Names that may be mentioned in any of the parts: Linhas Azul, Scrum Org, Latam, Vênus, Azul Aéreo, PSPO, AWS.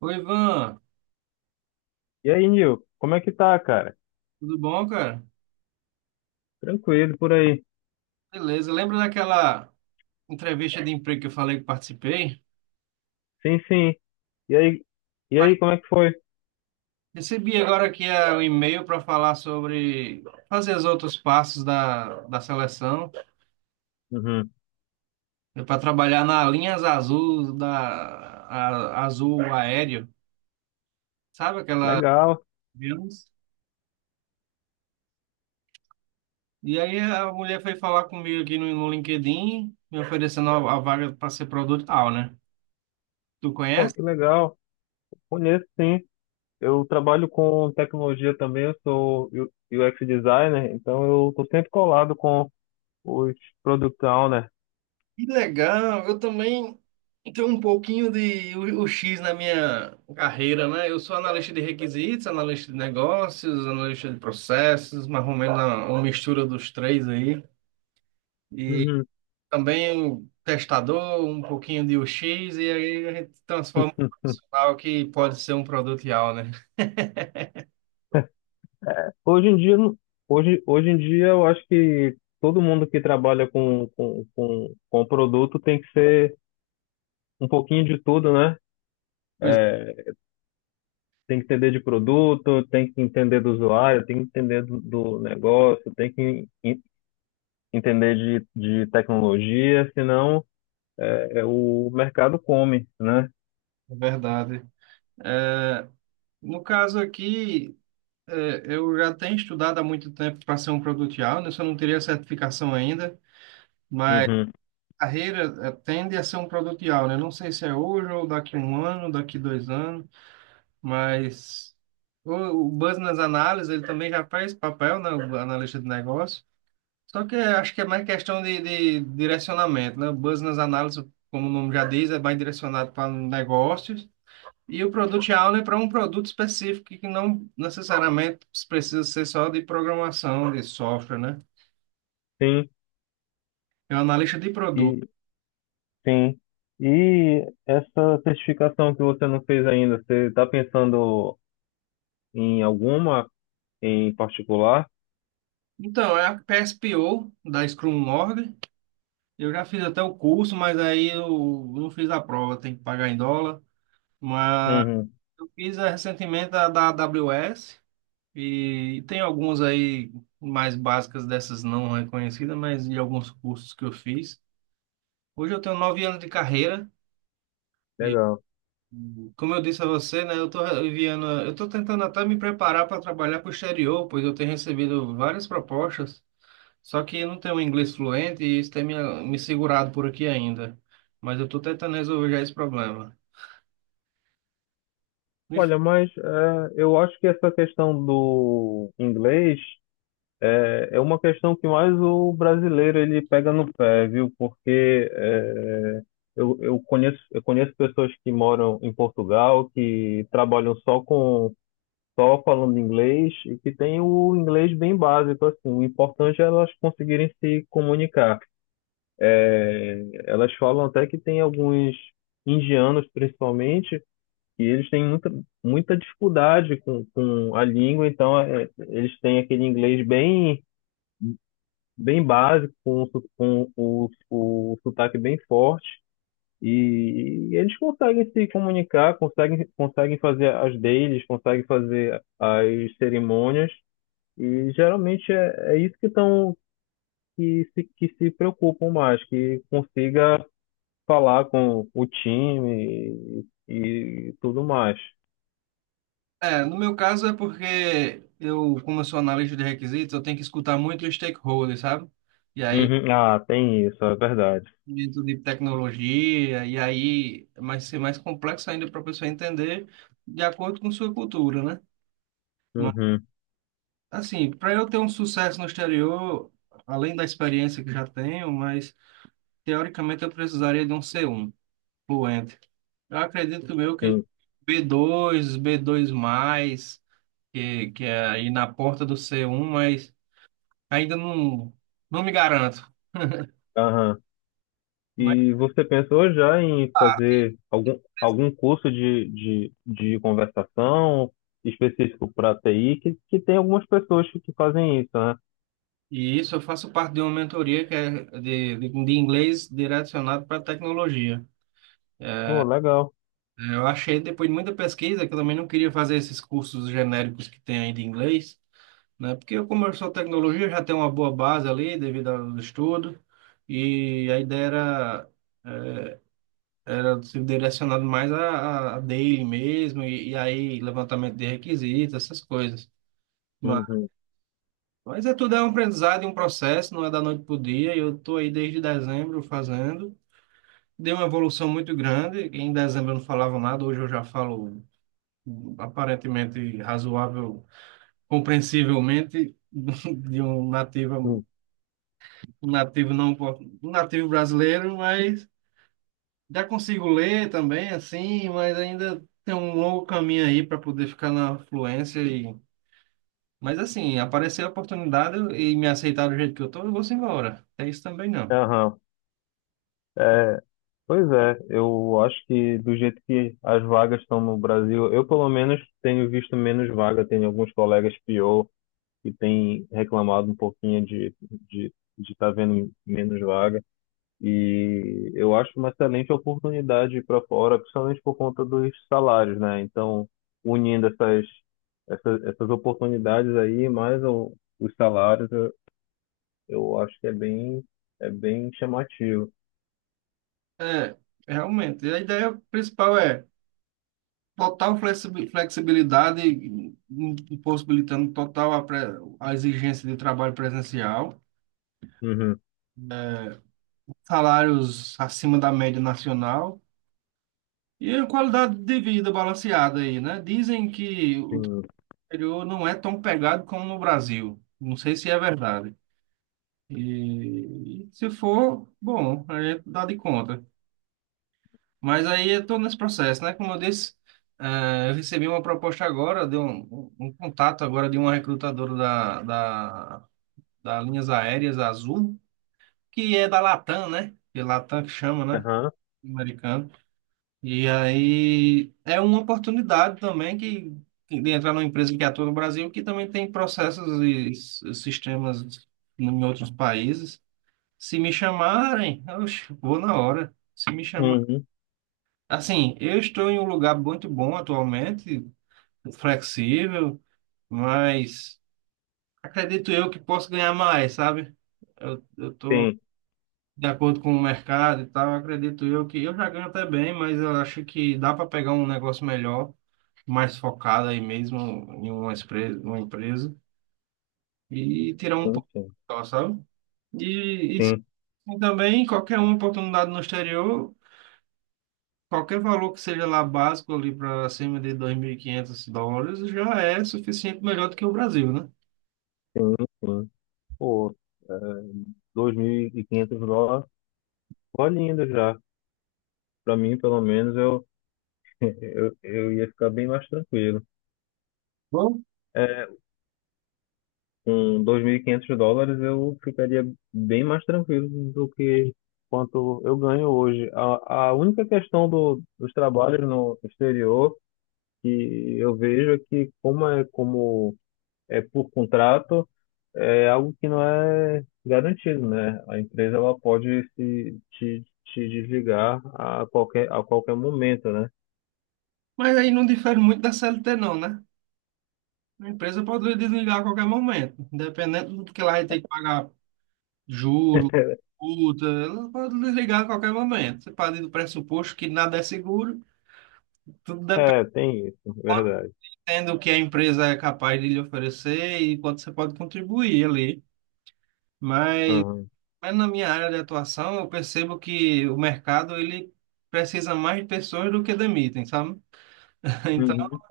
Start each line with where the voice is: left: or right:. right: Oi, Ivan,
left: E aí, Nil, como é que tá, cara?
right: tudo bom, cara?
left: Tranquilo por aí.
right: Beleza, lembra daquela entrevista de emprego que eu falei que participei?
left: Sim, sim. E aí, como é que foi?
right: Recebi agora aqui um e-mail para falar sobre fazer os outros passos da seleção
left: Uhum.
right: para trabalhar na linhas azul azul aéreo, sabe aquela?
left: Legal.
right: Vênus? E aí a mulher foi falar comigo aqui no LinkedIn, me oferecendo a vaga para ser produtor, né? Tu
left: Pô,
right: conhece?
left: que legal. Conheço, sim. Eu trabalho com tecnologia também, eu sou UX designer, então eu tô sempre colado com os product owner.
right: Que legal, eu também tenho um pouquinho de o X na minha carreira, né? Eu sou analista de requisitos, analista de negócios, analista de processos, mais ou menos uma mistura dos três aí. E
left: Uhum.
right: também testador, um pouquinho de U x e aí a gente transforma um profissional que pode ser um produto real, né?
left: Hoje em dia, hoje, em dia eu acho que todo mundo que trabalha com produto tem que ser um pouquinho de tudo, né?
right: Pois
left: Tem que entender de produto, tem que entender do usuário, tem que entender do, do negócio, entender de tecnologia, senão é, o mercado come, né?
right: é, é verdade. É, no caso aqui, eu já tenho estudado há muito tempo para ser um produto real, né? Só não teria certificação ainda.
left: Uhum.
right: Carreira tende a ser um produtial, né? Não sei se é hoje ou daqui a um ano, daqui 2 anos, mas o business analysis ele também já faz papel, né? O analista de negócio. Só que eu acho que é mais questão de direcionamento, né? O business analysis, como o nome já diz, é mais direcionado para negócios. E o product owner para um produto específico que não necessariamente precisa ser só de programação, de software, né?
left: Sim,
right: É um analista de produto.
left: e sim. E essa certificação que você não fez ainda, você está pensando em alguma em particular?
right: Então, é a PSPO da Scrum Org. Eu já fiz até o curso, mas aí eu não fiz a prova, tem que pagar em dólar. Mas
left: Uhum,
right: eu fiz recentemente a da AWS e tem algumas aí mais básicas dessas não reconhecidas, mas de alguns cursos que eu fiz. Hoje eu tenho 9 anos de carreira e,
left: legal.
right: como eu disse a você, né, eu estou enviando, eu estou tentando até me preparar para trabalhar para o exterior, pois eu tenho recebido várias propostas, só que eu não tenho um inglês fluente e isso tem me segurado por aqui ainda. Mas eu estou tentando resolver já esse problema.
left: Olha, mas é, eu acho que essa questão do inglês é, é uma questão que mais o brasileiro ele pega no pé, viu? Porque é, eu conheço, eu conheço pessoas que moram em Portugal, que trabalham só falando inglês e que têm o inglês bem básico, assim. O importante é elas conseguirem se comunicar. Elas falam até que tem alguns indianos, principalmente, que eles têm muita dificuldade com a língua, então é, eles têm aquele inglês bem básico, com, com o sotaque bem forte, e eles conseguem se comunicar, conseguem, conseguem fazer as deles, conseguem fazer as cerimônias, e geralmente é, que se preocupam mais, que consiga falar com o time e tudo mais.
right: É, no meu caso é porque eu, como eu sou analista de requisitos, eu tenho que escutar muito os stakeholders, sabe? E aí,
left: Uhum. Ah, tem isso, é verdade.
right: dentro de tecnologia, e aí vai ser mais complexo ainda para a pessoa entender de acordo com sua cultura, né? Mas,
left: Uhum,
right: assim, para eu ter um sucesso no exterior, além da experiência que já tenho, mas teoricamente eu precisaria de um C1 fluente. Eu acredito meu que
left: sim.
right: b dois B2+ que é aí na porta do C1, mas ainda não, não me garanto. Mas,
left: E você pensou já em fazer algum, algum curso de, de conversação específico para TI, que tem algumas pessoas que fazem isso, né?
right: e isso eu faço parte de uma mentoria que é de inglês direcionado para tecnologia.
left: Pô, legal.
right: Eu achei, depois de muita pesquisa, que eu também não queria fazer esses cursos genéricos que tem aí de inglês, né? Porque eu, como eu sou tecnologia, eu já tenho uma boa base ali devido ao estudo, e a ideia era ser direcionado mais a daily mesmo, e aí levantamento de requisitos, essas coisas.
left: Uhum.
right: Mas é tudo é um aprendizado e um processo, não é da noite para o dia. Eu estou aí desde dezembro fazendo. Deu uma evolução muito grande. Em dezembro eu não falava nada, hoje eu já falo aparentemente razoável, compreensivelmente, de
left: Uhum.
right: um nativo não, um nativo brasileiro, mas já consigo ler também, assim, mas ainda tem um longo caminho aí para poder ficar na fluência e mas assim, aparecer a oportunidade e me aceitar do jeito que eu tô, eu vou embora. É isso também não.
left: Aham. É, pois é, eu acho que do jeito que as vagas estão no Brasil, eu pelo menos tenho visto menos vaga, tenho alguns colegas pior que têm reclamado um pouquinho de estar vendo menos vaga. E eu acho uma excelente oportunidade para fora, principalmente por conta dos salários, né? Então, unindo essas oportunidades aí, os salários, eu acho que é bem chamativo.
right: É, realmente. A ideia principal é total flexibilidade, possibilitando total a exigência de trabalho presencial,
left: Uhum,
right: né? Salários acima da média nacional e a qualidade de vida balanceada aí, né? Dizem que o
left: sim.
right: exterior não é tão pegado como no Brasil. Não sei se é verdade. E se for, bom, a gente dá de conta. Mas aí eu tô nesse processo, né? Como eu disse, eu recebi uma proposta agora, de um contato agora de uma recrutadora da Linhas Aéreas Azul, que é da Latam, né? Que é Latam que chama, né?
left: Aham.
right: Americano. E aí é uma oportunidade também que de entrar numa empresa que atua no Brasil, que também tem processos e sistemas em outros países. Se me chamarem, eu vou na hora. Se me chamarem.
left: Uhum,
right: Assim, eu estou em um lugar muito bom atualmente, flexível, mas acredito eu que posso ganhar mais, sabe? Eu estou
left: sim,
right: de acordo com o mercado e tal, acredito eu que eu já ganho até bem, mas eu acho que dá para pegar um negócio melhor, mais focado aí mesmo em uma empresa e tirar um
left: sim,
right: pouco,
left: sim,
right: só, sabe? E,
left: sim,
right: e também qualquer uma oportunidade no exterior. Qualquer valor que seja lá básico ali para acima de US$ 2.500 já é suficiente melhor do que o Brasil, né?
left: sim, sim. Pô, é, 2.500 dólares, ó, lindo já. Para mim, pelo menos, eu, eu ia ficar bem mais tranquilo.
right: Bom,
left: É, com 2.500 dólares eu ficaria bem mais tranquilo do que quanto eu ganho hoje. A única questão do, dos trabalhos no exterior que eu vejo é que como é por contrato, é algo que não é garantido, né? A empresa ela pode se te, te desligar a qualquer momento, né?
right: mas aí não difere muito da CLT não, né? A empresa pode desligar a qualquer momento, independente do que lá tem que pagar juro, multa, ela pode desligar a qualquer momento. Você parte do pressuposto que nada é seguro, tudo
left: É, tem isso, verdade.
right: dependendo do que a empresa é capaz de lhe oferecer e quanto você pode contribuir ali. Mas
left: Aham.
right: Mas na minha área de atuação, eu percebo que o mercado ele precisa mais de pessoas do que demitem, sabe? Então,
left: Uhum.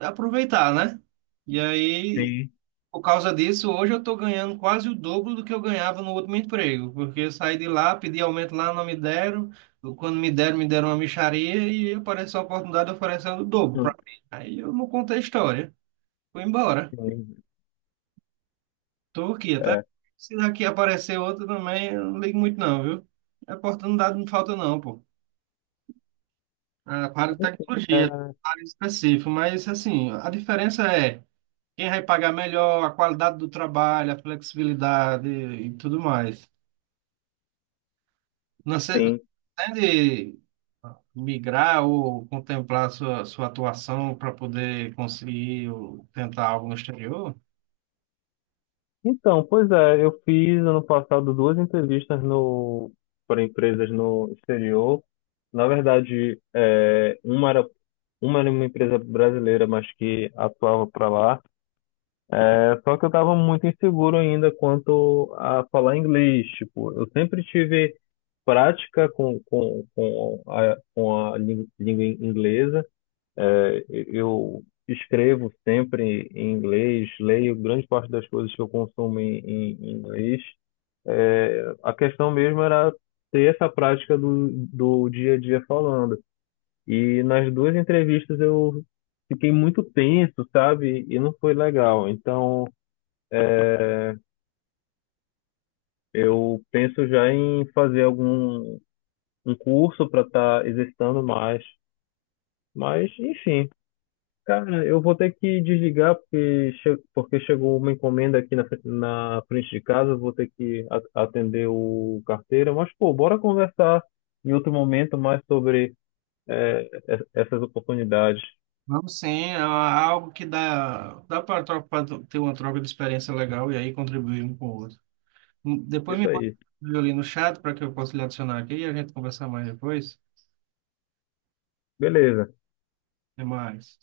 right: é aproveitar, né? E aí,
left: Sim.
right: por causa disso, hoje eu estou ganhando quase o dobro do que eu ganhava no último emprego, porque eu saí de lá, pedi aumento lá, não me deram. Quando me deram uma mixaria e apareceu a oportunidade oferecendo o dobro para mim. Aí eu não contei a história. Fui embora.
left: Sim.
right: Estou aqui até.
left: É.
right: Se daqui aparecer outra também, eu não ligo muito não, viu? Oportunidade não falta não, pô. Ah, para tecnologia,
left: É,
right: para específico, mas assim, a diferença é quem vai pagar melhor, a qualidade do trabalho, a flexibilidade e tudo mais. Não sei,
left: sim.
right: pretende migrar ou contemplar sua atuação para poder conseguir ou tentar algo no exterior?
left: Então, pois é, eu fiz ano passado duas entrevistas para empresas no exterior. Na verdade, é, uma era uma empresa brasileira, mas que atuava para lá. É, só que eu estava muito inseguro ainda quanto a falar inglês. Tipo, eu sempre tive prática com, com a, com a língua inglesa. É, eu escrevo sempre em inglês, leio grande parte das coisas que eu consumo em, em inglês. É, a questão mesmo era ter essa prática do, do dia a dia falando. E nas duas entrevistas eu fiquei muito tenso, sabe? E não foi legal. Então eu penso já em fazer algum um curso para estar exercitando mais. Mas, enfim. Cara, eu vou ter que desligar porque, porque chegou uma encomenda aqui na, na frente de casa, vou ter que atender o carteiro. Mas, pô, bora conversar em outro momento mais sobre essas oportunidades.
right: Vamos sim, é algo que dá, dá para ter uma troca de experiência legal e aí contribuir um com o outro. Depois me
left: Isso aí.
right: manda ali no chat para que eu possa lhe adicionar aqui e a gente conversar mais depois.
left: Beleza.
right: Até mais.